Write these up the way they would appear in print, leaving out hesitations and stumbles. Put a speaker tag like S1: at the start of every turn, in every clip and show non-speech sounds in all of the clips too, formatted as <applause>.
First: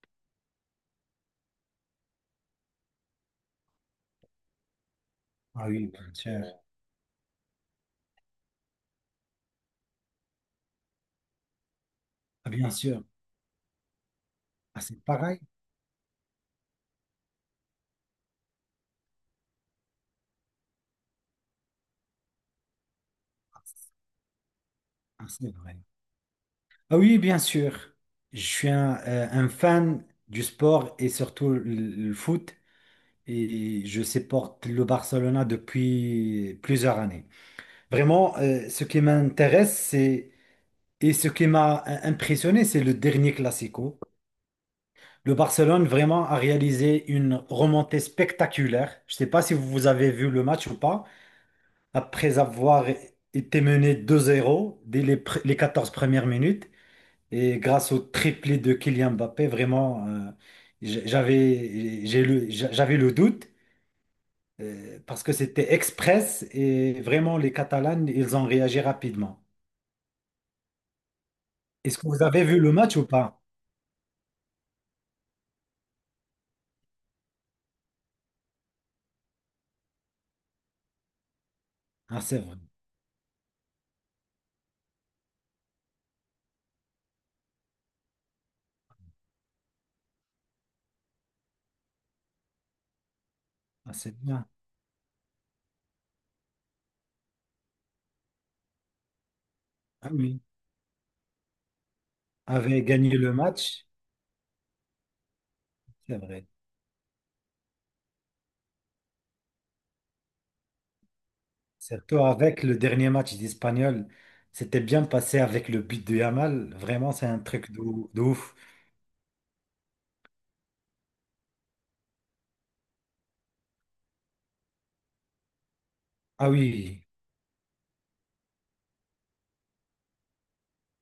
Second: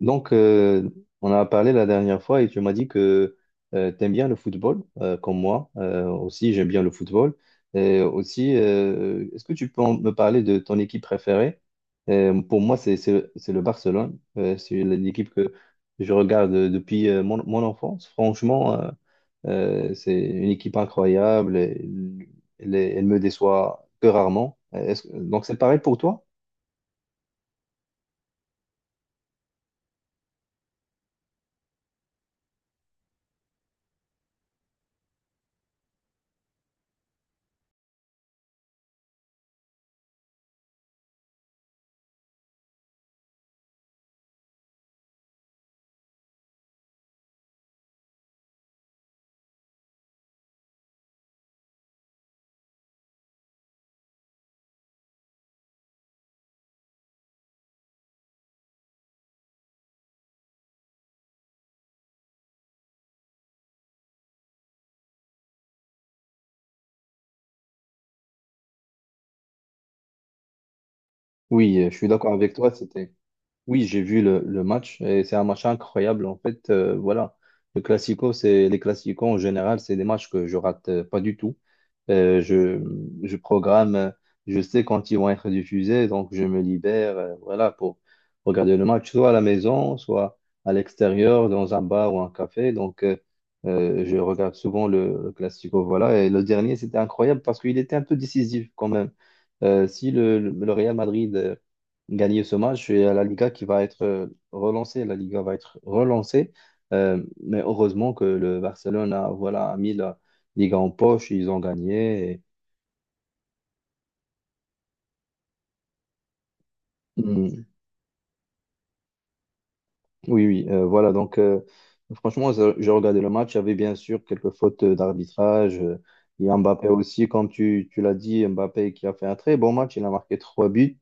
S1: Donc, euh, on a parlé la dernière fois et tu m'as dit que tu aimes bien le football, comme
S2: Ah
S1: moi
S2: oui, bien
S1: aussi,
S2: sûr.
S1: j'aime bien le football. Et aussi, est-ce que tu peux me parler de ton équipe préférée?
S2: Ah,
S1: Pour
S2: bien
S1: moi,
S2: sûr.
S1: c'est le Barcelone.
S2: Ah,
S1: C'est
S2: c'est
S1: l'équipe
S2: pareil.
S1: que je regarde depuis mon enfance. Franchement, c'est une équipe incroyable. Elle me déçoit que rarement. Est-ce que-
S2: Ah,
S1: donc,
S2: c'est
S1: c'est
S2: vrai.
S1: pareil pour toi?
S2: Ah oui, bien sûr. Je suis un fan du sport et surtout le foot. Et je supporte le Barcelona depuis plusieurs années. Vraiment, ce qui m'intéresse, c'est et ce qui m'a impressionné, c'est le dernier Classico. Le Barcelone vraiment a réalisé une remontée spectaculaire. Je ne sais pas si vous avez vu le match ou pas. Après avoir été mené 2-0 dès les 14 premières minutes. Et grâce au triplé de Kylian Mbappé, vraiment, j'avais le doute parce que c'était express et vraiment, les Catalans, ils ont réagi rapidement.
S1: Oui, je
S2: Est-ce
S1: suis
S2: que vous
S1: d'accord
S2: avez
S1: avec
S2: vu
S1: toi.
S2: le match ou
S1: C'était.
S2: pas?
S1: Oui, j'ai vu le match et c'est un match incroyable. En fait, voilà, le classico, c'est les classicos en général, c'est des matchs que je rate pas du tout.
S2: Ah, c'est
S1: Euh,
S2: vrai.
S1: je, je programme, je sais quand ils vont être diffusés, donc je me libère, voilà, pour regarder le match, soit à la maison, soit à l'extérieur, dans un bar ou un café.
S2: Ah, c'est
S1: Je
S2: bien.
S1: regarde souvent le classico, voilà. Et le dernier, c'était incroyable parce qu'il était un peu décisif quand même. Si
S2: Ah oui.
S1: le Real Madrid gagner ce
S2: Avait
S1: match et
S2: gagné
S1: à la
S2: le
S1: Liga qui va
S2: match,
S1: être relancée. La Liga va être
S2: c'est vrai.
S1: relancée. Mais heureusement que le Barcelone a, voilà, a mis la Liga en poche, ils ont
S2: Surtout
S1: gagné.
S2: avec le dernier match d'Espagnol. C'était bien passé avec le but de Yamal. Vraiment, c'est un
S1: Mm.
S2: truc de, ouf.
S1: Oui, voilà. Franchement, j'ai regardé le match. Il y avait bien sûr quelques fautes d'arbitrage. Il y
S2: Ah
S1: a Mbappé
S2: oui.
S1: aussi, comme tu l'as dit, Mbappé qui a fait un très bon match. Il a marqué trois buts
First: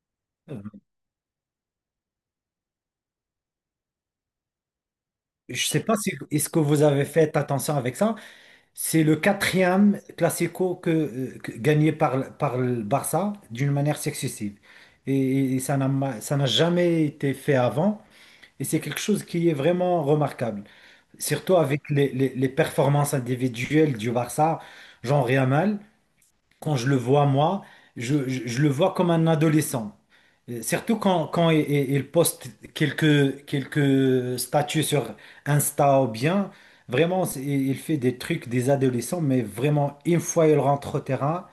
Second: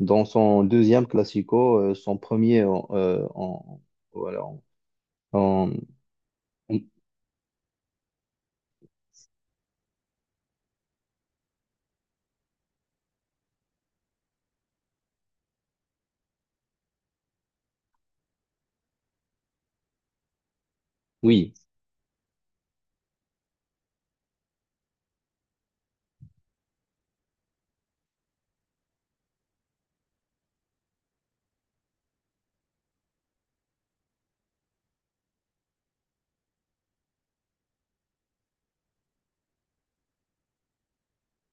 S1: dans
S2: Euh,
S1: son deuxième Classico, son premier en, en- voilà, en-
S2: je
S1: en-
S2: sais pas si est-ce que vous avez fait attention avec ça. C'est le quatrième classico que gagné par le Barça d'une manière successive. Et, ça n'a jamais été fait avant. Et c'est quelque chose qui est vraiment remarquable.
S1: oui,
S2: Surtout avec les performances individuelles du Barça, genre Yamal. Quand je le vois, moi, je le vois comme un adolescent. Surtout quand il poste quelques statuts sur Insta ou bien, vraiment, il fait des trucs des adolescents, mais vraiment, une fois il rentre au terrain,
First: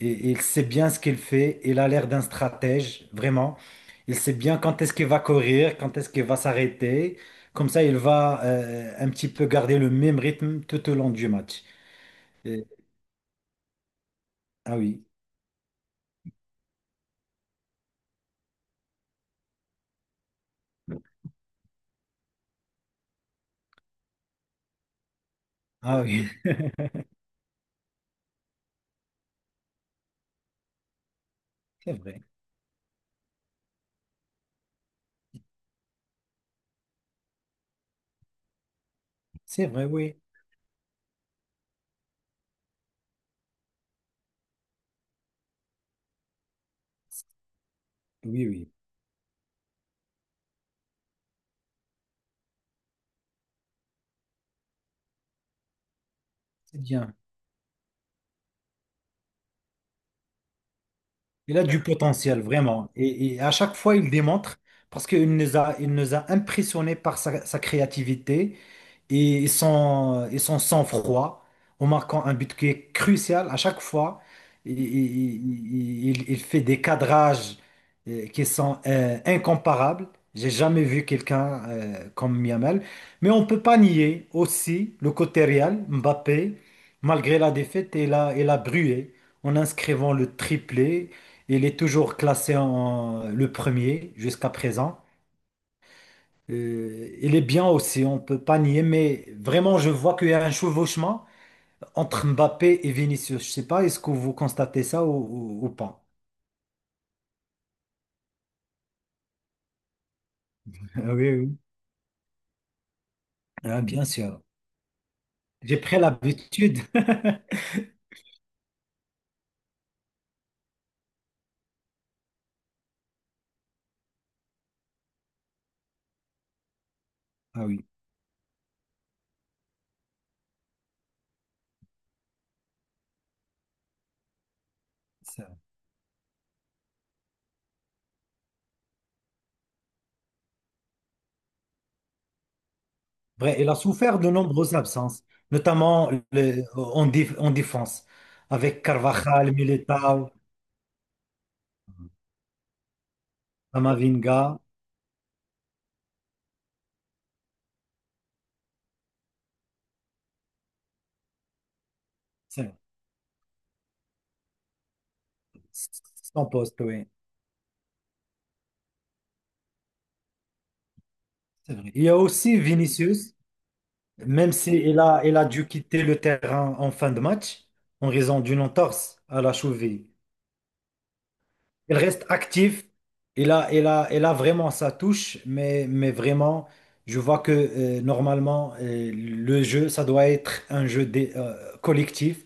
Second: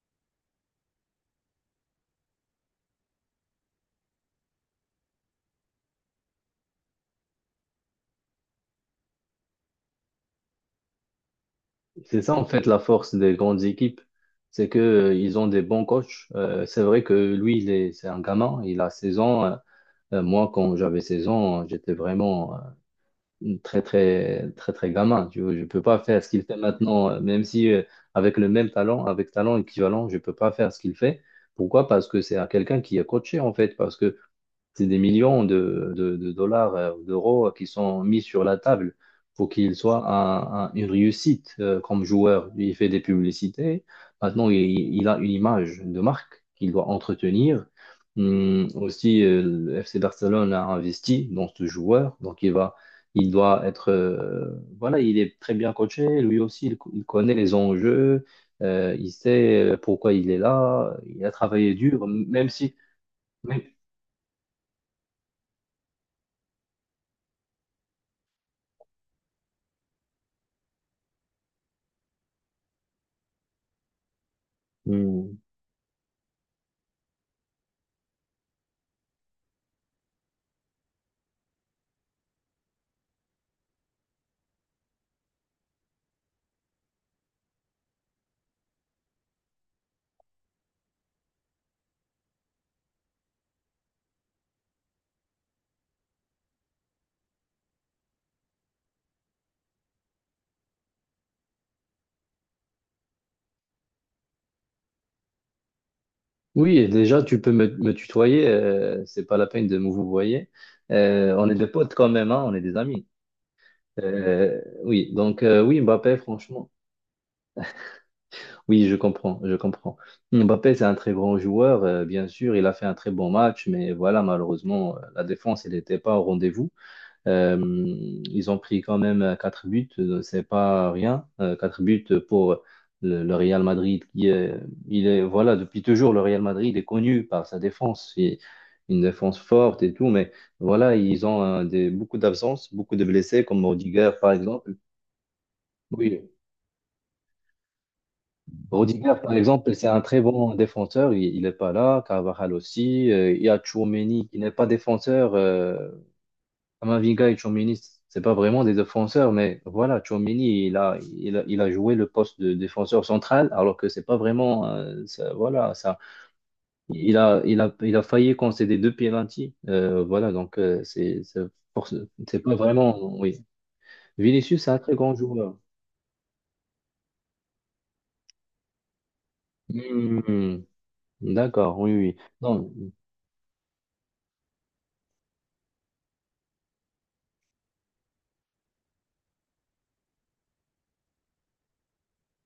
S2: il sait bien ce qu'il fait, il a l'air d'un stratège, vraiment. Il sait bien quand est-ce qu'il va courir, quand est-ce qu'il va s'arrêter. Comme ça, il va un petit peu garder le même rythme tout au long du match.
S1: c'est ça en
S2: Et-
S1: fait la force des grandes équipes, c'est
S2: ah
S1: que
S2: oui,
S1: ils ont des bons coachs. C'est vrai que lui, c'est un gamin, il a 16 ans. Moi, quand j'avais 16 ans, j'étais vraiment très très très très gamin. Tu vois, je peux pas
S2: ah
S1: faire ce
S2: oui,
S1: qu'il fait
S2: <laughs>
S1: maintenant, même si avec le même talent, avec talent équivalent, je peux pas faire ce qu'il fait. Pourquoi?
S2: c'est
S1: Parce que
S2: vrai.
S1: c'est à quelqu'un qui est coaché en fait, parce que c'est des millions de dollars, d'euros qui sont mis sur la table pour
S2: C'est
S1: qu'il
S2: vrai,
S1: soit
S2: oui.
S1: une réussite comme joueur. Il fait des publicités. Maintenant, il a une image de marque qu'il doit entretenir.
S2: Oui, oui,
S1: Aussi, le FC Barcelone a investi dans ce joueur. Donc, il va, il doit être. Voilà, il est très bien coaché. Lui aussi,
S2: c'est
S1: il
S2: bien.
S1: connaît les enjeux. Il sait pourquoi il est là. Il a
S2: Il a
S1: travaillé
S2: du
S1: dur,
S2: potentiel,
S1: même si.
S2: vraiment. Et à
S1: même-
S2: chaque fois, il démontre parce qu'il nous a impressionnés par sa créativité, et son sang-froid en marquant un but qui est crucial à chaque fois. Il,
S1: hum,
S2: il- il- il fait des cadrages qui sont incomparables. J'ai jamais vu quelqu'un comme Miamel. Mais on ne peut pas nier aussi le côté Real, Mbappé, malgré la défaite, il a brûlé en inscrivant le triplé. Il est toujours classé en le premier jusqu'à présent. Il est bien aussi, on peut pas nier, mais vraiment, je vois qu'il y a un chevauchement entre Mbappé et Vinicius. Je sais pas, est-ce que vous constatez ça ou pas?
S1: oui, et déjà, tu peux me tutoyer, c'est pas la peine de me vouvoyer.
S2: Ah oui,
S1: On est
S2: oui.
S1: des potes quand même, hein, on est des amis.
S2: Ah, bien sûr. J'ai
S1: Oui,
S2: pris
S1: Mbappé, franchement,
S2: l'habitude. <laughs>
S1: oui, je comprends, je comprends. Mbappé, c'est un très grand joueur, bien sûr, il a fait un très bon match, mais voilà, malheureusement, la défense, elle n'était pas au rendez-vous. Euh,
S2: Ah oui,
S1: ils ont pris quand même 4 buts, c'est pas rien. 4 buts pour le Real Madrid qui est, il est,
S2: c'est
S1: voilà, depuis toujours, le Real Madrid est connu par sa défense, et une défense forte et tout, mais voilà, ils ont beaucoup d'absences, beaucoup de blessés,
S2: vrai.
S1: comme
S2: Il a
S1: Rodiger
S2: souffert de
S1: par exemple.
S2: nombreuses absences, notamment
S1: Oui,
S2: en défense, avec
S1: Rodiger par
S2: Carvajal,
S1: exemple, c'est un très
S2: Militao,
S1: bon défenseur, il n'est pas là, Carvajal aussi, il y a Tchouaméni qui
S2: Camavinga.
S1: n'est pas défenseur, Kamavinga et Tchouaméni, c'est pas vraiment des défenseurs, mais voilà, Tchouaméni, il a joué le poste de
S2: C'est vrai.
S1: défenseur central, alors que c'est pas vraiment, voilà, ça,
S2: Son poste, oui.
S1: il a failli concéder deux pénaltys, voilà,
S2: C'est vrai. Il y a
S1: c'est pas
S2: aussi
S1: vraiment,
S2: Vinicius.
S1: oui.
S2: Même
S1: Vinicius, c'est
S2: si
S1: un très
S2: il
S1: grand
S2: a, il a
S1: joueur.
S2: dû quitter le terrain en fin de match en raison d'une entorse à la cheville.
S1: Hmm, d'accord, oui,
S2: Il
S1: oui.
S2: reste
S1: Non,
S2: actif. Il a vraiment sa touche, mais vraiment, je vois que normalement, le jeu, ça doit être un jeu collectif.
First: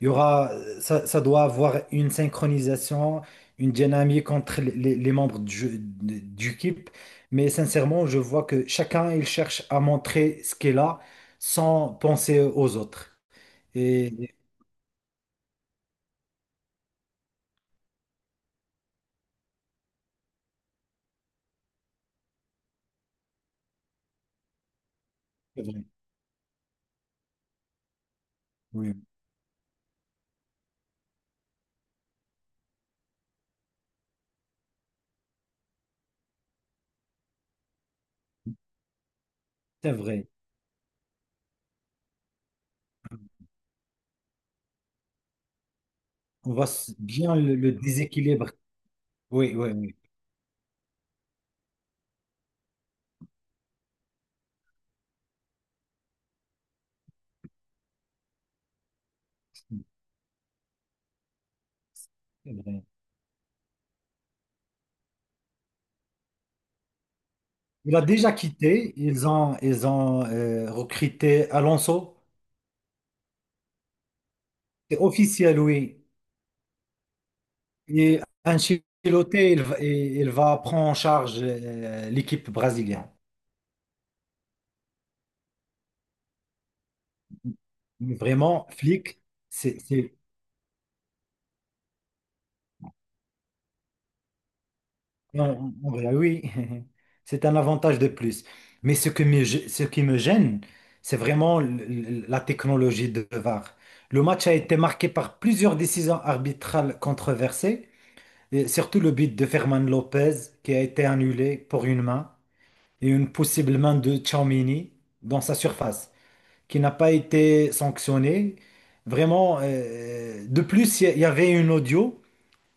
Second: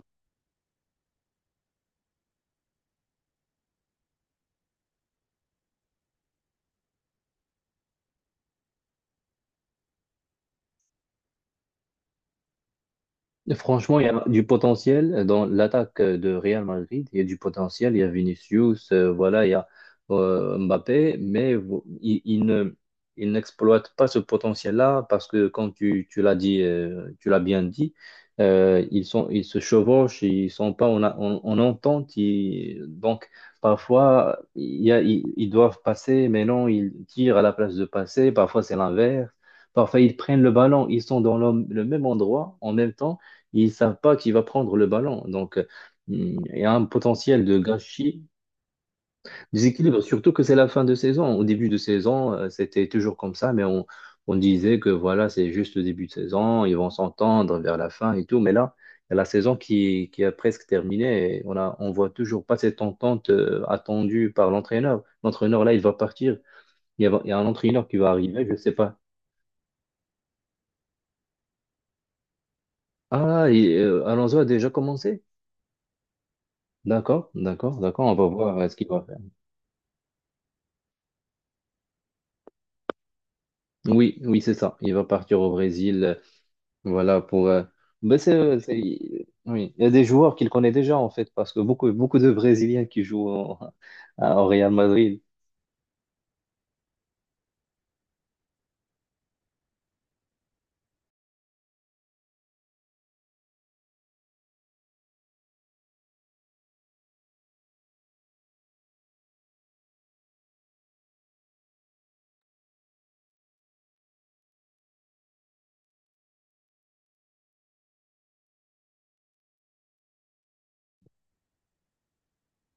S2: Il y aura, ça doit avoir une synchronisation, une dynamique entre les membres du équipe. Mais sincèrement, je vois que chacun, il cherche à montrer ce qu'il a sans penser aux autres.
S1: franchement, il
S2: Et
S1: y a
S2: et
S1: du potentiel dans l'attaque de Real Madrid. Il y a du potentiel. Il y a Vinicius, voilà, il y a Mbappé, mais il ne, il n'exploite pas ce potentiel-là parce que,
S2: c'est
S1: comme
S2: vrai,
S1: tu l'as dit, tu l'as bien dit,
S2: oui,
S1: ils se chevauchent, ils sont pas en entente. Donc, parfois, il y a, ils doivent passer, mais non, ils tirent à la place de passer. Parfois, c'est l'inverse.
S2: c'est
S1: Parfois, ils
S2: vrai.
S1: prennent le ballon, ils sont dans le même endroit en même temps ils savent pas qui va prendre le ballon. Il
S2: On voit
S1: y a un
S2: bien
S1: potentiel
S2: le,
S1: de
S2: le
S1: gâchis,
S2: déséquilibre. Oui, oui, oui,
S1: déséquilibre, surtout que c'est la fin de saison. Au début de saison, c'était toujours comme ça, on disait que voilà, c'est juste le début de saison, ils vont s'entendre vers la fin et tout. Mais là, il y a la saison qui a presque terminé et on voit toujours
S2: c'est
S1: pas cette
S2: vrai.
S1: entente attendue par l'entraîneur. L'entraîneur, là, il va partir. Il y a un entraîneur
S2: Il
S1: qui
S2: a
S1: va
S2: déjà
S1: arriver, je sais
S2: quitté.
S1: pas.
S2: Ils ont recruté Alonso.
S1: Alonso a déjà
S2: C'est
S1: commencé?
S2: officiel, oui.
S1: D'accord, d'accord, d'accord. On
S2: Et
S1: va voir ce qu'il va.
S2: Ancelotti, il va prendre en charge l'équipe brésilienne.
S1: Oui, oui, c'est ça. Il va partir au Brésil, voilà, pour...
S2: Mais vraiment, Flick,
S1: oui.
S2: c'est,
S1: Il y a des
S2: c'est-
S1: joueurs qu'il connaît déjà, en fait, parce que beaucoup, beaucoup de Brésiliens qui jouent au Real Madrid.
S2: non, en vrai, oui, <laughs> c'est un avantage de plus. Mais ce qui me gêne, c'est vraiment la technologie de VAR. Le match a été marqué par plusieurs décisions arbitrales controversées, et surtout le but de Ferman Lopez qui a été annulé pour une main et une possible main de Tchouaméni dans sa surface qui n'a pas été sanctionné. Vraiment, de plus, il y avait une audio.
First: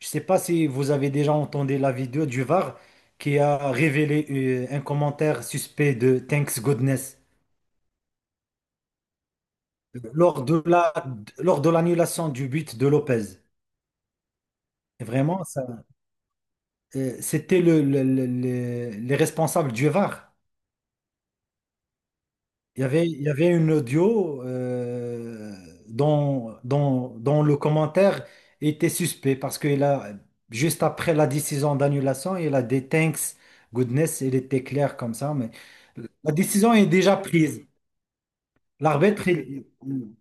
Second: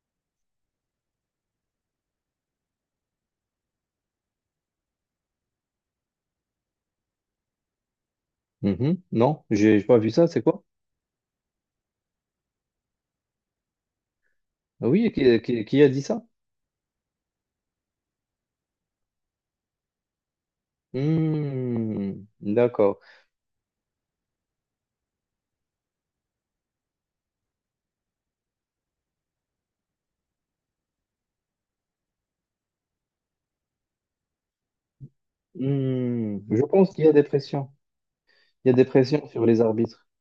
S2: Je ne sais pas si vous avez déjà entendu la vidéo du VAR qui a révélé un commentaire suspect de Thanks Goodness
S1: Mhm. Non, j'ai pas vu ça, c'est
S2: lors de
S1: quoi?
S2: la, lors de l'annulation du but de Lopez.
S1: Ah
S2: Et
S1: oui,
S2: vraiment, ça,
S1: qui a dit ça?
S2: c'était les responsables du VAR.
S1: Hmm,
S2: Il y
S1: d'accord.
S2: avait, il y avait une audio dont le commentaire était suspect parce qu'il a, juste après la décision d'annulation, il a des thanks, goodness, il était clair comme ça, mais la
S1: Hmm, je
S2: décision est
S1: pense qu'il y a
S2: déjà
S1: des
S2: prise.
S1: pressions. Il y a des pressions
S2: L'arbitre,
S1: sur les arbitres.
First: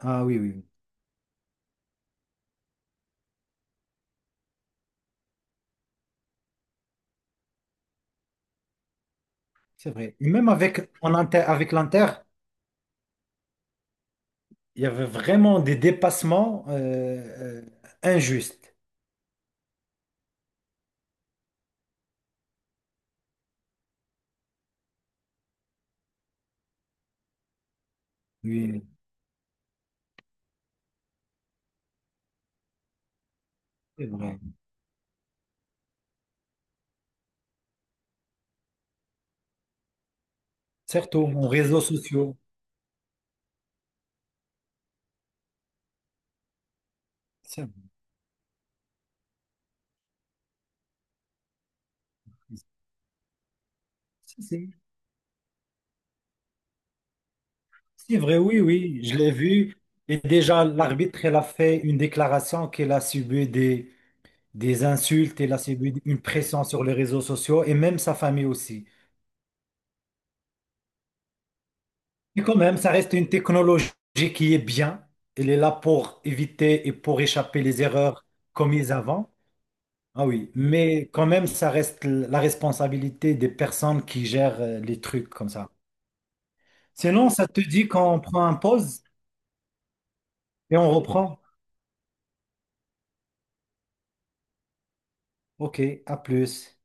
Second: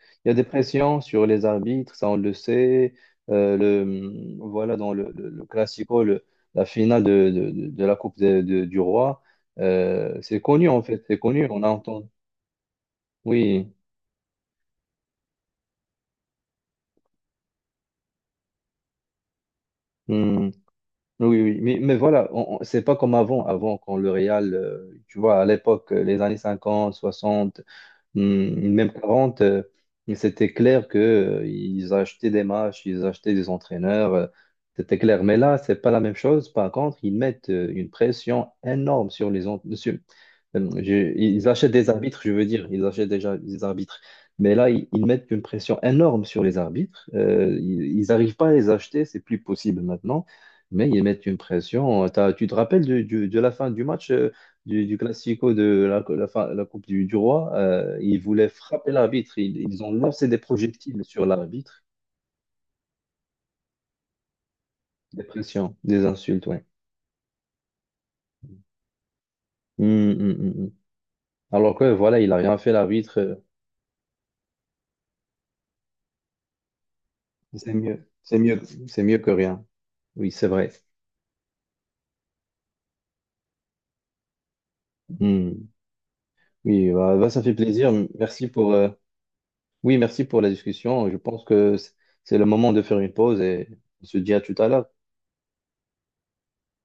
S2: ah
S1: Il y a
S2: oui,
S1: des
S2: oui, oui,
S1: pressions sur les arbitres, ça on le sait. Dans le Classico, la finale de la Coupe du Roi,
S2: c'est vrai. Et
S1: c'est
S2: même
S1: connu en
S2: avec,
S1: fait,
S2: en
S1: c'est
S2: inter-
S1: connu, on a
S2: avec
S1: entendu.
S2: l'Inter,
S1: Oui,
S2: il y avait vraiment des dépassements injustes.
S1: hmm, oui, oui. Mais voilà, c'est pas comme avant, avant quand le Real, tu vois, à l'époque, les années 50, 60. Hmm,
S2: Oui,
S1: même 40, c'était clair que ils achetaient des matchs, ils achetaient des
S2: c'est
S1: entraîneurs,
S2: vrai.
S1: c'était clair. Mais là, c'est pas la même chose. Par contre, ils mettent une pression énorme sur sur,
S2: Surtout
S1: ils
S2: en
S1: achètent
S2: réseaux
S1: des arbitres, je
S2: sociaux.
S1: veux dire, ils achètent déjà des arbitres. Mais là, ils mettent une pression énorme sur les arbitres.
S2: C'est vrai.
S1: Ils n'arrivent pas à les acheter, c'est plus possible maintenant. Mais ils mettent une pression. Tu te rappelles de la fin du match,
S2: Si, si.
S1: du Classico de la Coupe du Roi? Euh,
S2: C'est
S1: ils
S2: vrai,
S1: voulaient
S2: oui,
S1: frapper
S2: oui, je l'ai
S1: l'arbitre.
S2: vu.
S1: Ils ont
S2: Et
S1: lancé des
S2: déjà,
S1: projectiles sur
S2: l'arbitre, elle a fait
S1: l'arbitre,
S2: une déclaration qu'elle a subi des
S1: des
S2: insultes, elle a
S1: pressions,
S2: subi
S1: des
S2: une
S1: insultes, ouais.
S2: pression sur les réseaux sociaux et même sa famille aussi.
S1: Hum, hum, hum, hum. Alors que voilà, il n'a
S2: Mais quand
S1: rien fait
S2: même, ça reste
S1: l'arbitre.
S2: une
S1: Euh,
S2: technologie qui est bien. Elle est là pour éviter et pour échapper
S1: c'est
S2: les
S1: mieux,
S2: erreurs
S1: c'est mieux,
S2: commises
S1: c'est mieux que
S2: avant.
S1: rien.
S2: Ah
S1: Oui, c'est
S2: oui,
S1: vrai.
S2: mais quand même, ça reste la responsabilité des personnes qui gèrent les trucs comme
S1: Hmm.
S2: ça.
S1: Oui, bah, bah,
S2: Sinon,
S1: ça
S2: ça
S1: fait
S2: te dit
S1: plaisir.
S2: qu'on prend
S1: Merci
S2: un
S1: pour, euh,
S2: pause
S1: oui, merci pour la
S2: et on
S1: discussion. Je
S2: reprend.
S1: pense que c'est le moment de faire une pause et on se dit à tout à l'heure.
S2: OK, à plus.